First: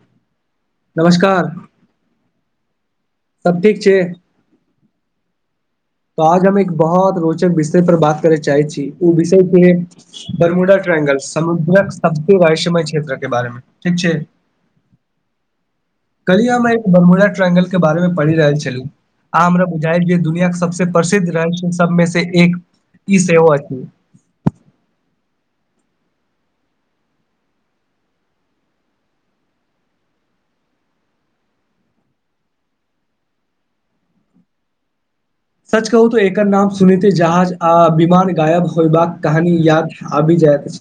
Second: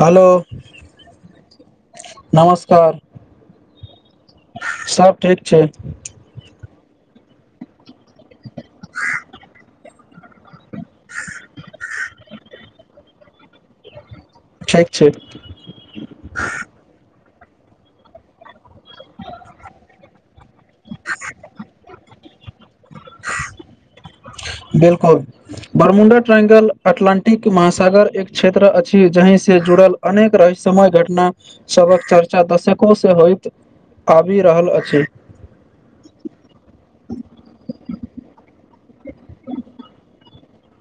हलो नमस्कार नमस्कार। सब ठीक छैय? सब ठीक छैय। तऽ आज हम एक बहुत रोचक विषय पर बात करे चाहै छी ओ विषय के बरमुडा समुद्रक सब वैष्यमय क्षेत्र के बारे मे ठीक छैय। ठीक छैय। कहली हम एक बरमुा ट्राइंगल के बारे मे पढ़ि रहल छलु आ हमरा बुझायल जे दुनिया के सबस प्रसिद्ध राइट सबमे से एक ई सेहो अछि। बिलकुल बरमुंडा ट्राइंगल अटलानंटिक महासागर एक क्षेत्र अछि जहि से जुड़ल अनेक रहस्यमय घटना सबक चर्चा दशको से होयइत आबि रहल अछि। सच कहू तो एकर नाम सुनते जहाज आ विमान गायब होयबाक कहानी याद आबी जायत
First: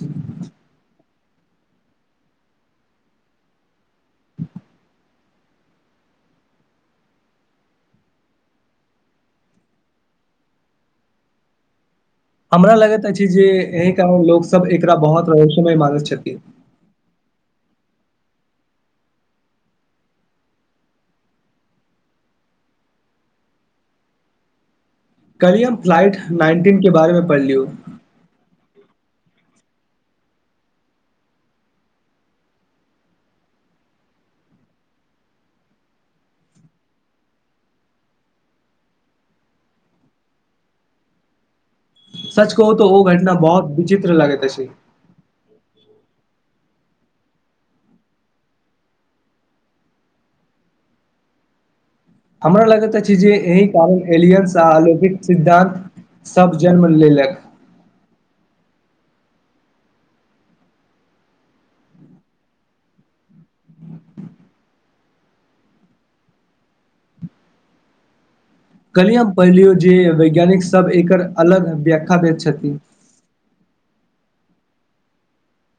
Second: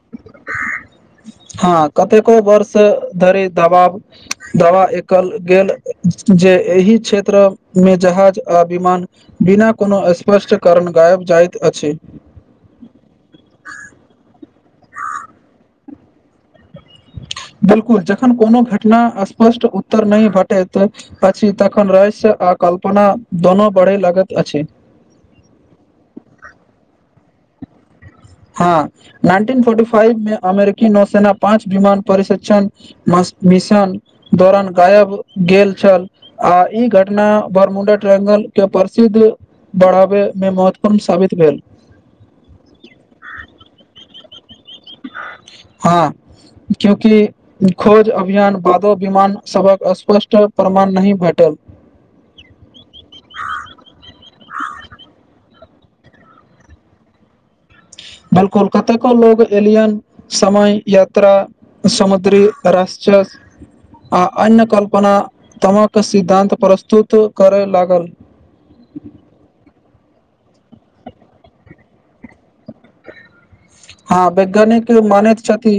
हँ कतेको वर्ष धरि दबाब दबा एकल गेल जे एहि क्षेत्र मे जहाज आ विमान बिना कोनो स्पष्ट कारण गायब जाइत अछि। हमरा लगैत अछि जे एहि कारण लोकसभ एकरा बहुत रसोमय मांगैत छथि। बिलकुल जखन कोनो घटना स्पष्ट उत्तर नहि भेटैत अछि तखन रहस्य आ कल्पना दोनो बढ़े लागैत अछि। कली हम फ्लाइट नाइनटीन के बारेमे पढ़लियौ हँ नाइनटीन फोर्टी फाइव मे अमेरिकी नौसेना पाँच विमान परशिक्षण म मिशन दौरान गायब गेल छल आ ई घटना बरमुंडा ट्रेंगल के प्रसिद्ध बढ़ाबेमे महत्वपूर्ण साबित भेल। सच कहू त ओ घटना बहुत विचित्र लगैत अछि। अचछ क्योंकि खोज अभियान बादो विमान सभक स्पष्ट प्रमाण नहि भेटल हमरा लागैत अछि जे एहि कारण एलियनस आ अलौकिक सिद्धान्त सब जन्म लेलक। कोलकाता के लोग एलियन समान यात्रा समुद्री रसचस आ अन्य कल्पना तमक सिद्धान्त प्रस्तुत करय लागल। कहलिय हम पहिलियौ जे वैज्ञानिक सब एकर अलग व्याख्या दैत छथि। हँ वैज्ञानिक मानैत छथि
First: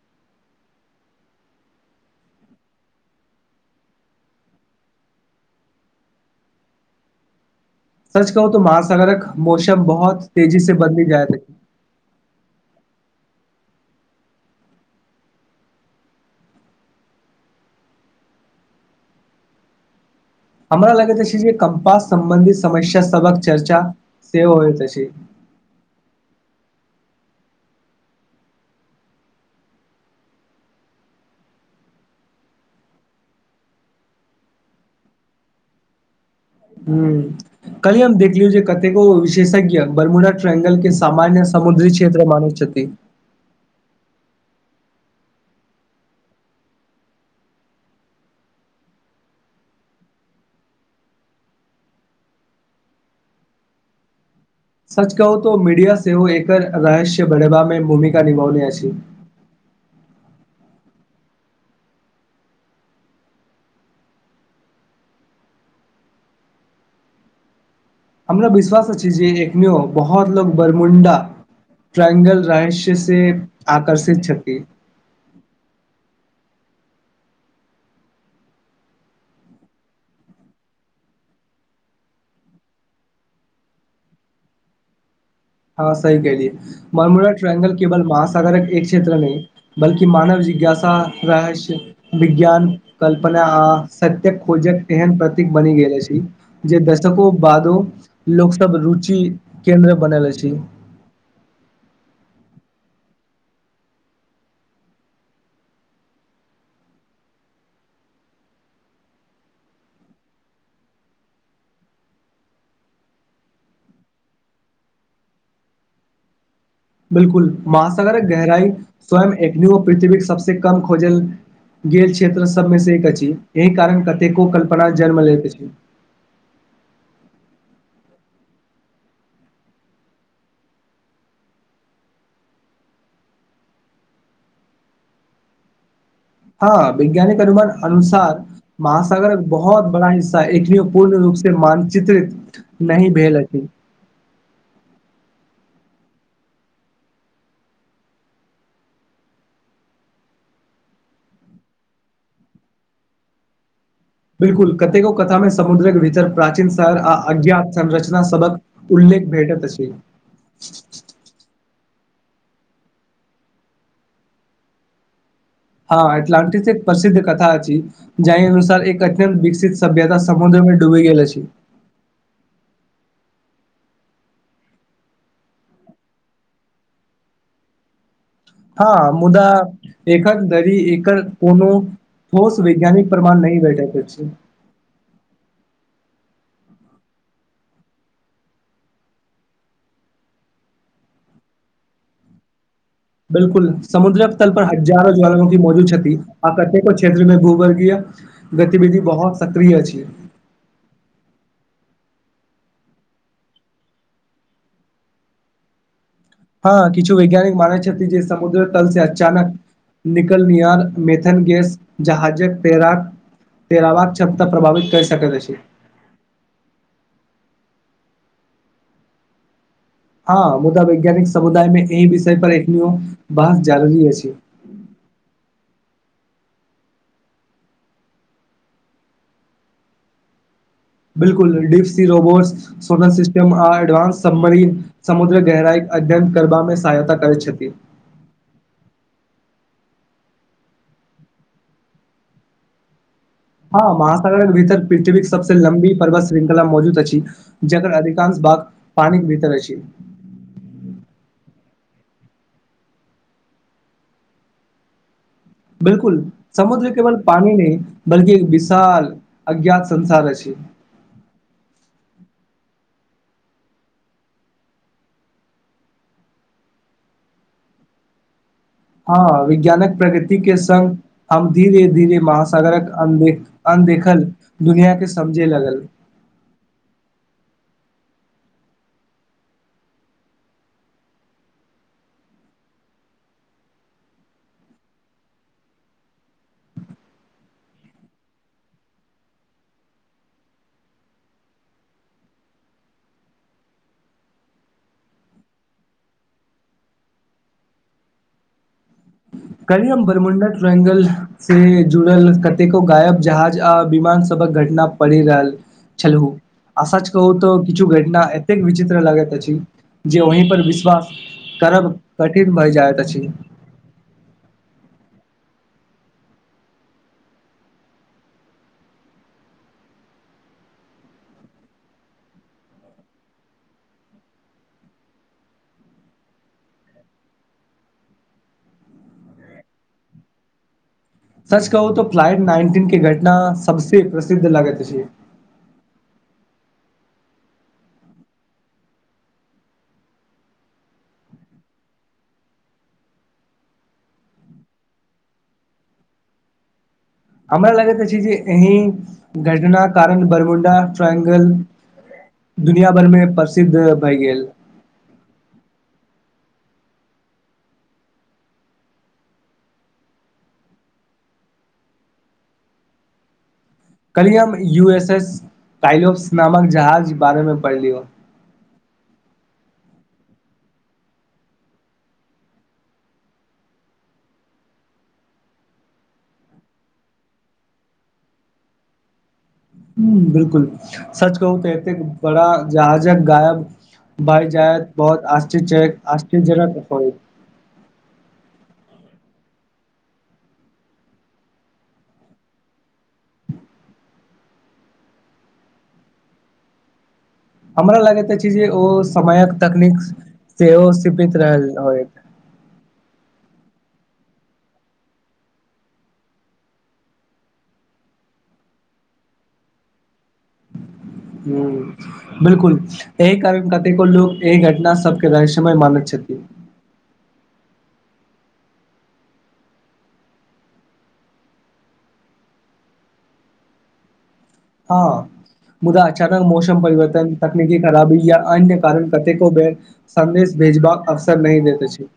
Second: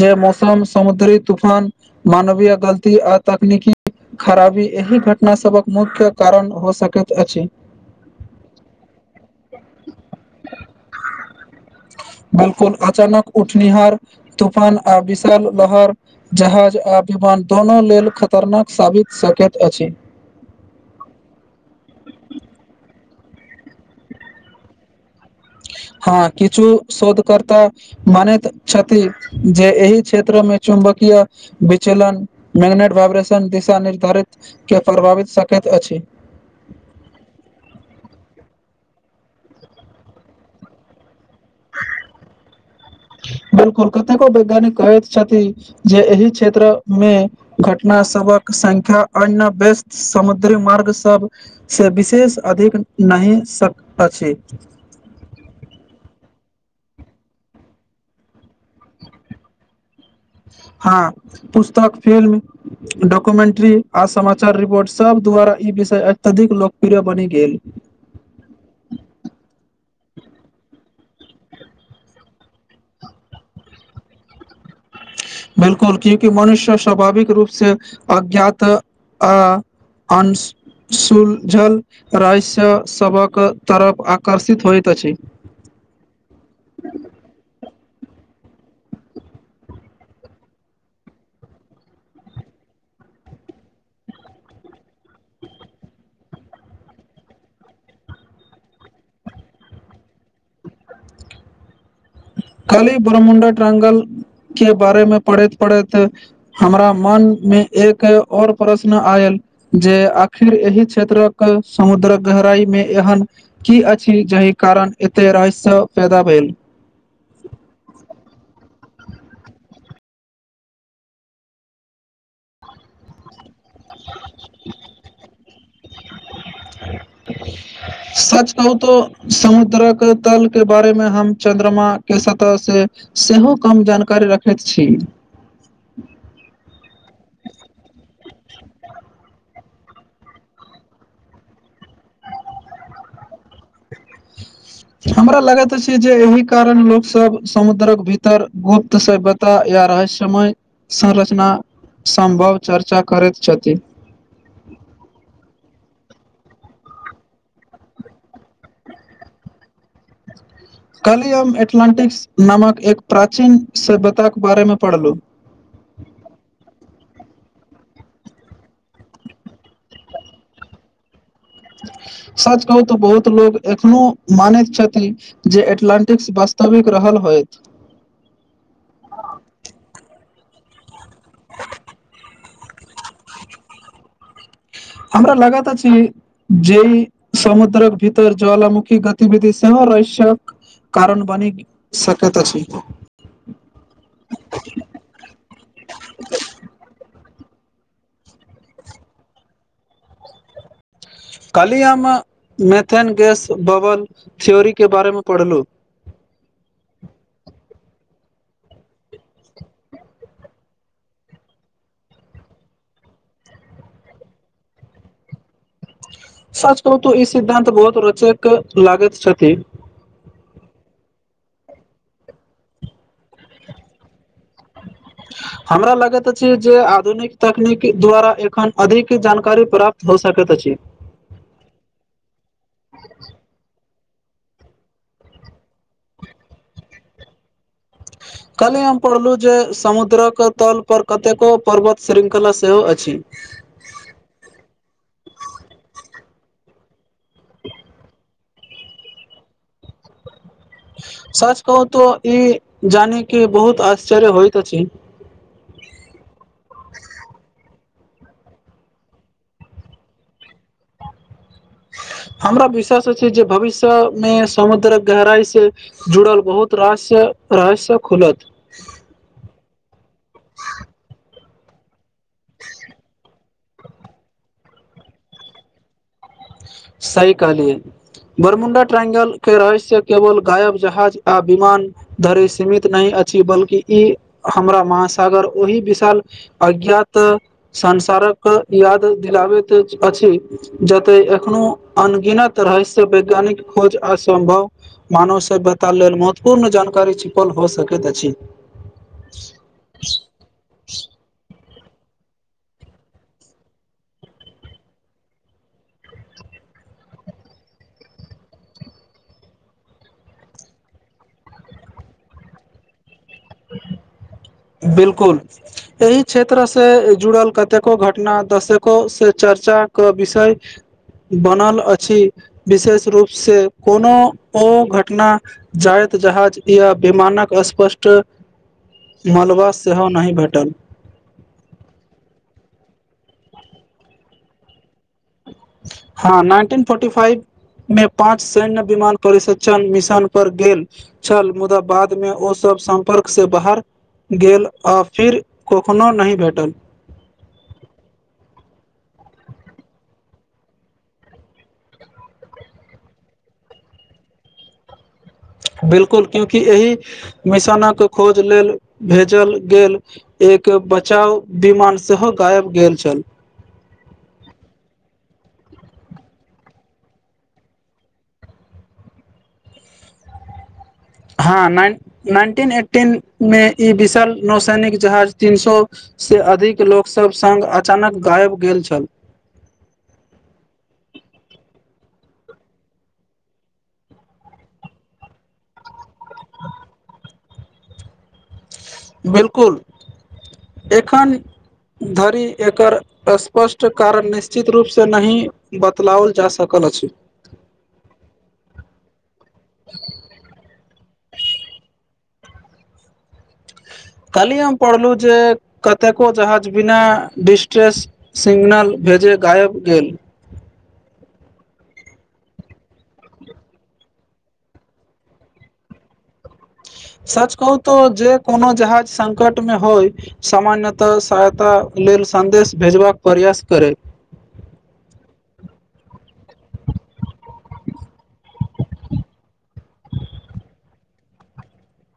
जे मौसम समुद्री तूफान मानवीय गलती आ तकनीकी खराबी एहि घटना सबक मुख्य कारण भ सकैत अछि। सच कहू तो महासागरक मौसम बहुत तेजी से बदली जायत अछि। बिलकुल अचानक उठनिहारहार तूफान आ विशाल लहर जहाज आ विमान दुनू लेल खतरनाक साबित सकैत अछि। हमरा लगैत अछि जे कम्पास सम्बंधित समस्या सबक चर्चा सेहो होइत अछि। हँ किछु शोध कर्ता मानैत छथि जे एहि क्षेत्रमे चुम्बकीय विचलन मैग्नेट वाइब्रेशन दिशा निर्धारित के प्रभावित सकैत अछि। हू कली हम देखलियौ जे कतेको विशेषज्ञ बारमूला ट्रांगल के सामान्य समुद्री क्षेत्र मानैत छथि। बिलकुल कतेको वैज्ञानिक कहैत छथि जे एहि क्षेत्र मे घटना सबक संख्या अन्य व्यस्त समुद्री मार्ग सब से विशेष अधिक नहि अछि। सच कहु तो मीडिया सेहो एकर रहस्य बढ़ेबा मे भूमिका निभौने अछि। हँ पुस्तक फिल्म डॉक्यूमेंट्री आ समाचार रिपोर्ट सभ द्वारा ई विषय अत्यधिक लोकप्रिय बनि गेल। हमरा विश्वास अछि जे एखनो बहुत लोग बरमुंडा ट्रइंगल रहस्य से आकर्षित छथि। बिलकुल क्यूकि मनुष्य स्वाभाविक रूप से अज्ञात आ अंश सुलझल राय स सभक तरफ आकर्षित होइत अछि। हँ सही कहलियऐ मरमुरा ्रायंगल केवल महासाागरक एक क्षेत्र नहि बल्कि मानव जिज्ञासा रहस्य विज्ञान कल्पना आ सत्य खोजक तेहन प्रतीक बनी गेल अछि। जे दशकों बादो लोक सब रुचि केन्द्र बनल अछी। खाली ब्र्मुण्डा ट्रंगल के बारेमे पढ़ैत पढ़ैत हमरा मन मे एक और प्रश्न आयल जे आखिर एहि क्षेत्रक समुद्र गहराई मे एहन की अछि जाहि कारण एते रहस्य पैदा भेल। बिलकुल महासागर गहराइ स्वयं एक पृथ्वी सबस कम खोजल गेल क्षेत्र सबमे से एक अछि एहि कारण कतेको कल्पना जन्म लैत अछि। [unintelligible] सच कहू तो समुद्रक तल के बारे मे हम चंन्द्रमा के सतह से सेहो कम जानकारी रखैत छी। हँ वैज्ञानिक अनुमान अनुसार महासागर एक बहुत बड़ा हिस्सा ह एक पूर्ण रूप से मानचित्र नहि भेल अछि। हमरा लगैत अछि जे एहि कारण लोक सब समुद्रक भीतर गुप्त से तऽ या रहस्यमय संरचना सम्भव चर्चा करैत छथि। बिलकुल कतेको कथामे समुद्रक भीतर प्राचीन शहर आ अज्ञात संरचना सबक उल्लेख भेटैत अछि। काल्हि हम एटलान्टिक्स नामक एक प्राचीन सभ्यताक बारेमे पढ़लहुँ हँ एटलांटिक एक प्रसिद्ध कथा अछि। जाहि अनुसार एक अत्यन्त विकसित सभ्यता समुद्रमे डूबी ग गेल अछि। सच कहू तऽ बहुत लोग एखनो मानैत छथि जे एटलंटिक वस्तविक रहल होयत। हँ मुदा एकखन धरी एकर कोनो ठोस वैज्ञानिक प्रमाण नहि भेटैत अछि। हमरा लगैत अछि जे ई समुद्रक भीर ज्वलमुखी गतिविधि सेहो रहस्यक कारण बनी सकैत अछि बिलकुल समुद्रक तल पर हजारो ज्वालामुखी मौजूद छति आ कतेको क्षेत्र मे भू वर्गीय गतिविधि बहुत सक्रिय छियै काल्हि हम मेथेन गैस बबल थ्योरीके बारेमे पढ़लहुँ हँ किछु वैज्ञानिक मानै छथि जे समुद्र तल से अचानक निकल नियार मेथन गेस जहाजक तैराक तरावक क्षमता प्रभावित कर सकैत अछि सच कहू त ई सिद्धान्त बहुत रोचक लागैत छथि हँ मुदा वैज्ञानिक समुदाय में एहि विषय पर एखन बहस जरूरी अछि [unintelligible] हमरा लगैत अछि जे आधुनिक तकनीक द्वारा एखन अधिक जानकारी प्राप्त हो सकैत अछि बिलकुल डप सी रोबोट्स सोलर सिस्टम आ एडवानस सब मरीन समुद्र गहराइ अध्ययन करमे सहायता करैत छथि काली हम पढ़लु जे समुद्रक तल पर कतेको पर्वत श्रृंखला सेहो अछि हँ हां महासागर भीतर पृथ्वी के सबसँ लम्बी पर्वत श्रृंखला मौजूद अछि जगकर अधिकांश भाग पानिक भीतर अछि सच कहु तऽ ई जानि क बहुत आश्चर्य होइत अछि बिलकुल समुद्र केवल पानी नहि बल्कि एक विशाल अज्ञात संसार अछि हमरा विश्वास छै जे भविष्यमे समुद्रक गहराइ से जुड़ल बहुत रास रहस्य खुलत हँ वैज्ञानक प्रगृति के संगङ हम धीरे धीरे महासागरक अ अनदेखल दुनिया के समझे लगल सही कहलियै बरमुं्डा ट्राइंगल के रहस्य केवल गायब जहाज आ विमान धरि सीमित नहि अछि बल्कि ई हमरा महासागर ओहि विशाल अज्ञात संसारक याद दिलाबैत अछि जते एखनो अनगिनत रहस्य वैज्ञानिक खोज असम्भव मानव सभ्यता लेल महत्वपूर्ण जानकारी छुपल हो सकैत अछि कहिम बर्रमुणडा ट्रायंगल से जुड़ल कतेको गायब जहाज आ विमान सबक घटना पड़ि रहल छलहु आ शच कहू तऽ किछु घटना एतेक विचित्र लगैत अछि जे वहि पर विश्वास करब कठिन भइ जाइत अछि [inaudible] बिलकुल एहि क्षेत्र से जुड़ल कतेको घटना दशेको से चर्चाे विषय बनल अछि विशेष रूपसँ कोनो ओ घटना जाइत जहाज या विमानक स्पष्ट मलबा सेहो नहि भेटल सच कहू त फ्लाइट नाइनटीन के घटना सबस प्रसिद्ध लगैत अछि हँ नाइनटीन फोर्टी फइव मे पाँच सैन्य विमान परिस्षण मिशन पर गेल छल मुदा बादमे ओ सब सम्पर्क से बाहर गेल आ फिर कखनो नहि भेटल हमरा लगैत छै जे एहिी घटनाक कारण बरमुं्डा ट्राायंगल दुनििया भरिमे प्रसिद्ध भए गेल बिलकुल क्यूंकि एहि मिशनकक खोज लेल भेजल गेल एक बचााव विमान सेहो गायब गेल छल कलहि हम यू एस एस टाइल ऑफ्स नामक जहाज बारेमे पढ़लिय ह हँ नाइनटीन एटीन मे ई विशल नौसैनिक जहाज तीन सए से अधिक लोक सब स्ग अचानक गायब गेल छल ह बिलकुल सच कहू तऽ एतेक बड़ा जहाजक गायब भाई जायत बहुत आश्चर्यजनक होय बिलकुल एखन धरि एकर स्पष्ट कारण निश्चित रूपसँ नहि बतलाओल जा सकल अछि हमरा लगैत अछि जे ओ समयक तकनीक सेहो सीमित रहल होय कहलहिए हम पढ़लहुँ जे कतेको जहाज बिना डिस्ट्रेस सिग्नल भेजय गायब गेल हू बिलकुल एहि कार्य कतेको लोको एहि घटना सबके रहस्यमय मानैत छथिन सच कहू तो जे कोनो जहाज संकट मे होय सामान्यतः सहायता लेल सन्देश भेजबाक प्रयास करै हँ मुदा अचानक मौसम परिवर्तन तकनीकी खराबी या अन्य कारण कतेको बेर संदेश भेजबाक अवसर नहि देैते छै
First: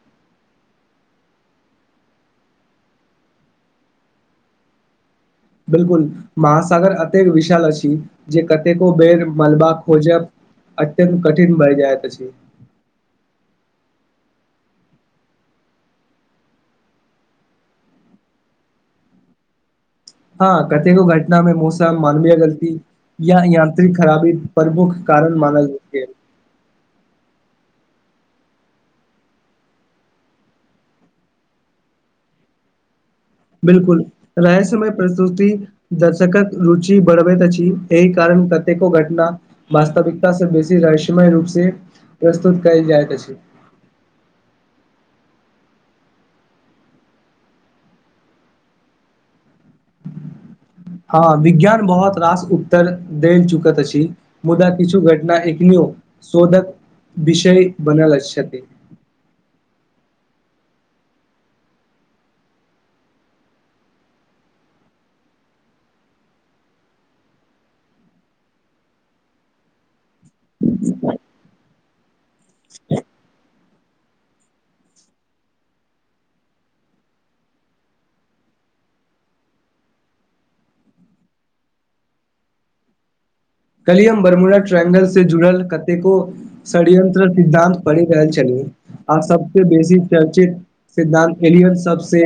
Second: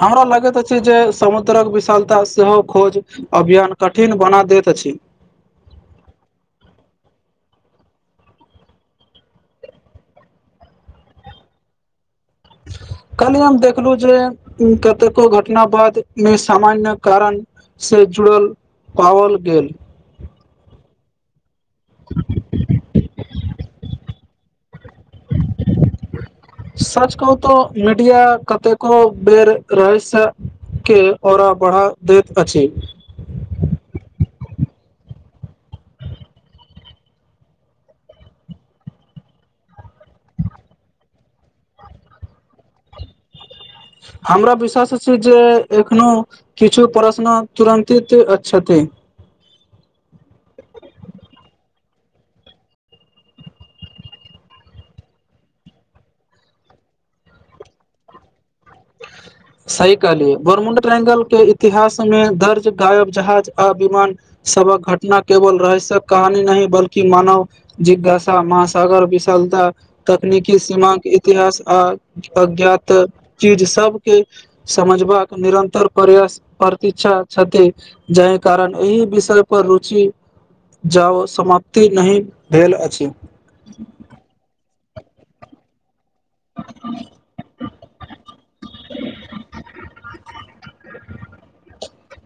हमरा लगैत अछि जे समुद्रक विशालता सेहो खोज अभियान कठिन बना दैत अछि बिलकुल महासागर अतेक विशाल अछि जे कतेको बेर मलबा खोजब अत्यन् कठिन बइ जाय त अछि कहलियी हम देखलहुँ जे कतेको घटना बाद मे सामान्य कारण से जुड़ल पाओल गेल हँ कतेको घटना मे मौसम मानवीय गलती यह यहाँ खराबी प्रमुख कारण मानल गेल सच कहु तऽ मीडिया कतेको बेर रहै स के ओऔरा बढ़ा दैत अछि बिलकुल रहसमय प्रस्तुति दर्शकक रुचि बढ़बैत अछि एहि कारण कतेको घटना वास्तविकता से बेसी रहस्यमय रूप से प्रस्तुत कयल जाइत अछि हमरा विश्वास छै जे एखनो किछु प्रश्न तुरन्तित छथि हँ विज्ञान बहुत रास उत्तर देल चुकत अछि मुदा किछु घटना एकनो शोधक विषय बनेल छथि [unintelligible] सही कहलिय बर्मुंड ट्रेंगल के इतिहास में दर्ज गायब जहाज आ विमान सबक घटना केवल रहस्यक कहानी नहि बल्कि मानव जिज्ञासा महासागर विशालता तकनीकी सीमााक के इतिहास आ अज्ञात चीज सबके समझबाक निरन्तर प्रयास प्रति्षा छथि जाहि कारण एहि विषय पर रुचि जाउ समाप्ति नहि भेल अछि कलियम बर्मुरा ट्रेंगल से जुड़ल कतेको षडयंत्र सिद्धान्त पढ़ि रहल छलै आर सबसे बेसी चर्चित सिद्धा्त एल सबसँ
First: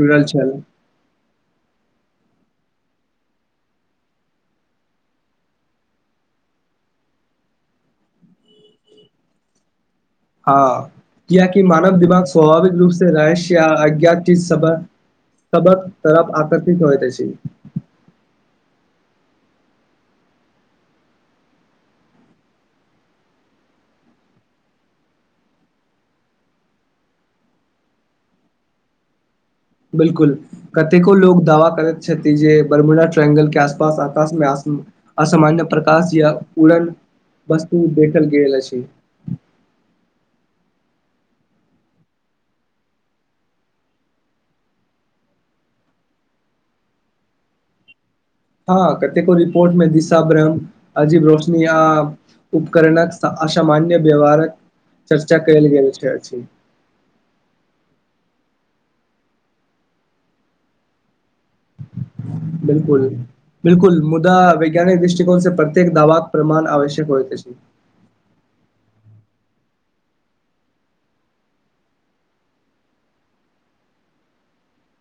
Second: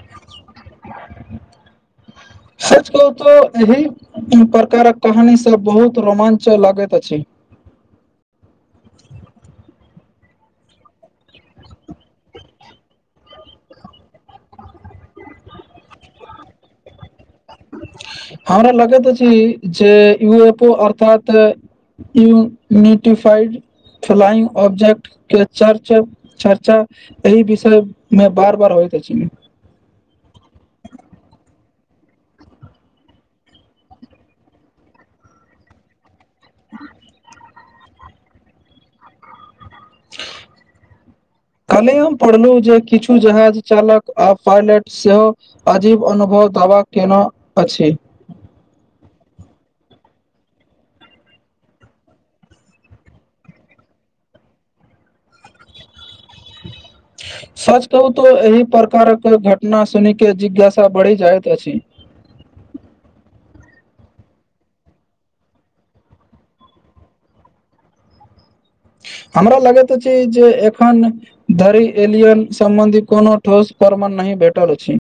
जुड़ल छल सच कहु तो एहि प्रकारक कहानी सब बहुत रोमां्च लागैत अछि हँ कियकि मानव दिमाग स्वाभाविक रूप से रहस्य या अज्ञात सबत तरफ आकर्षित होइ त अछि हमरा लगैत अछि जे यू एफ ओ अर्थात ई यूनिटिफाइड फ्लाइंग ऑब्जेक्ट के चर्च चर्चा एही विषय मे बार बार होइत अछि। बिलकुल कतेको लोको दावा करैत छथि जे बरमुना ट्रायंगलके आसपास आकाशमे आस असामान्य प्रकाश य उरन वस्तु देखल गेलल अछि। कालहि हम पढ़लहुँ जे किछु जहाज चालक आ पायलट सेहो अजीब अनुभव दवा केना अछि। हँ कतेको रिपोर्ट मे दिशा ब्रम अजीब रोशनी आ उपकरणक असामान्य व्यवहारक चर्चा कल गेल अछि। सच कहू तऽ एहि प्रकारके घटना सुनिके जिज्ञासा बढ़ि जाइत अछि। बिलकुल बिलकुल मुदा वैज्ञानिक दृष्टिकोन से प्रत्यक दावाक प्रमाण आवश्यक होइत अछि। हमरा लगैत अछि जे एखन धरी एलियन सम्बन्धी कोनो ठोस परमाान नहि भेटल अछि।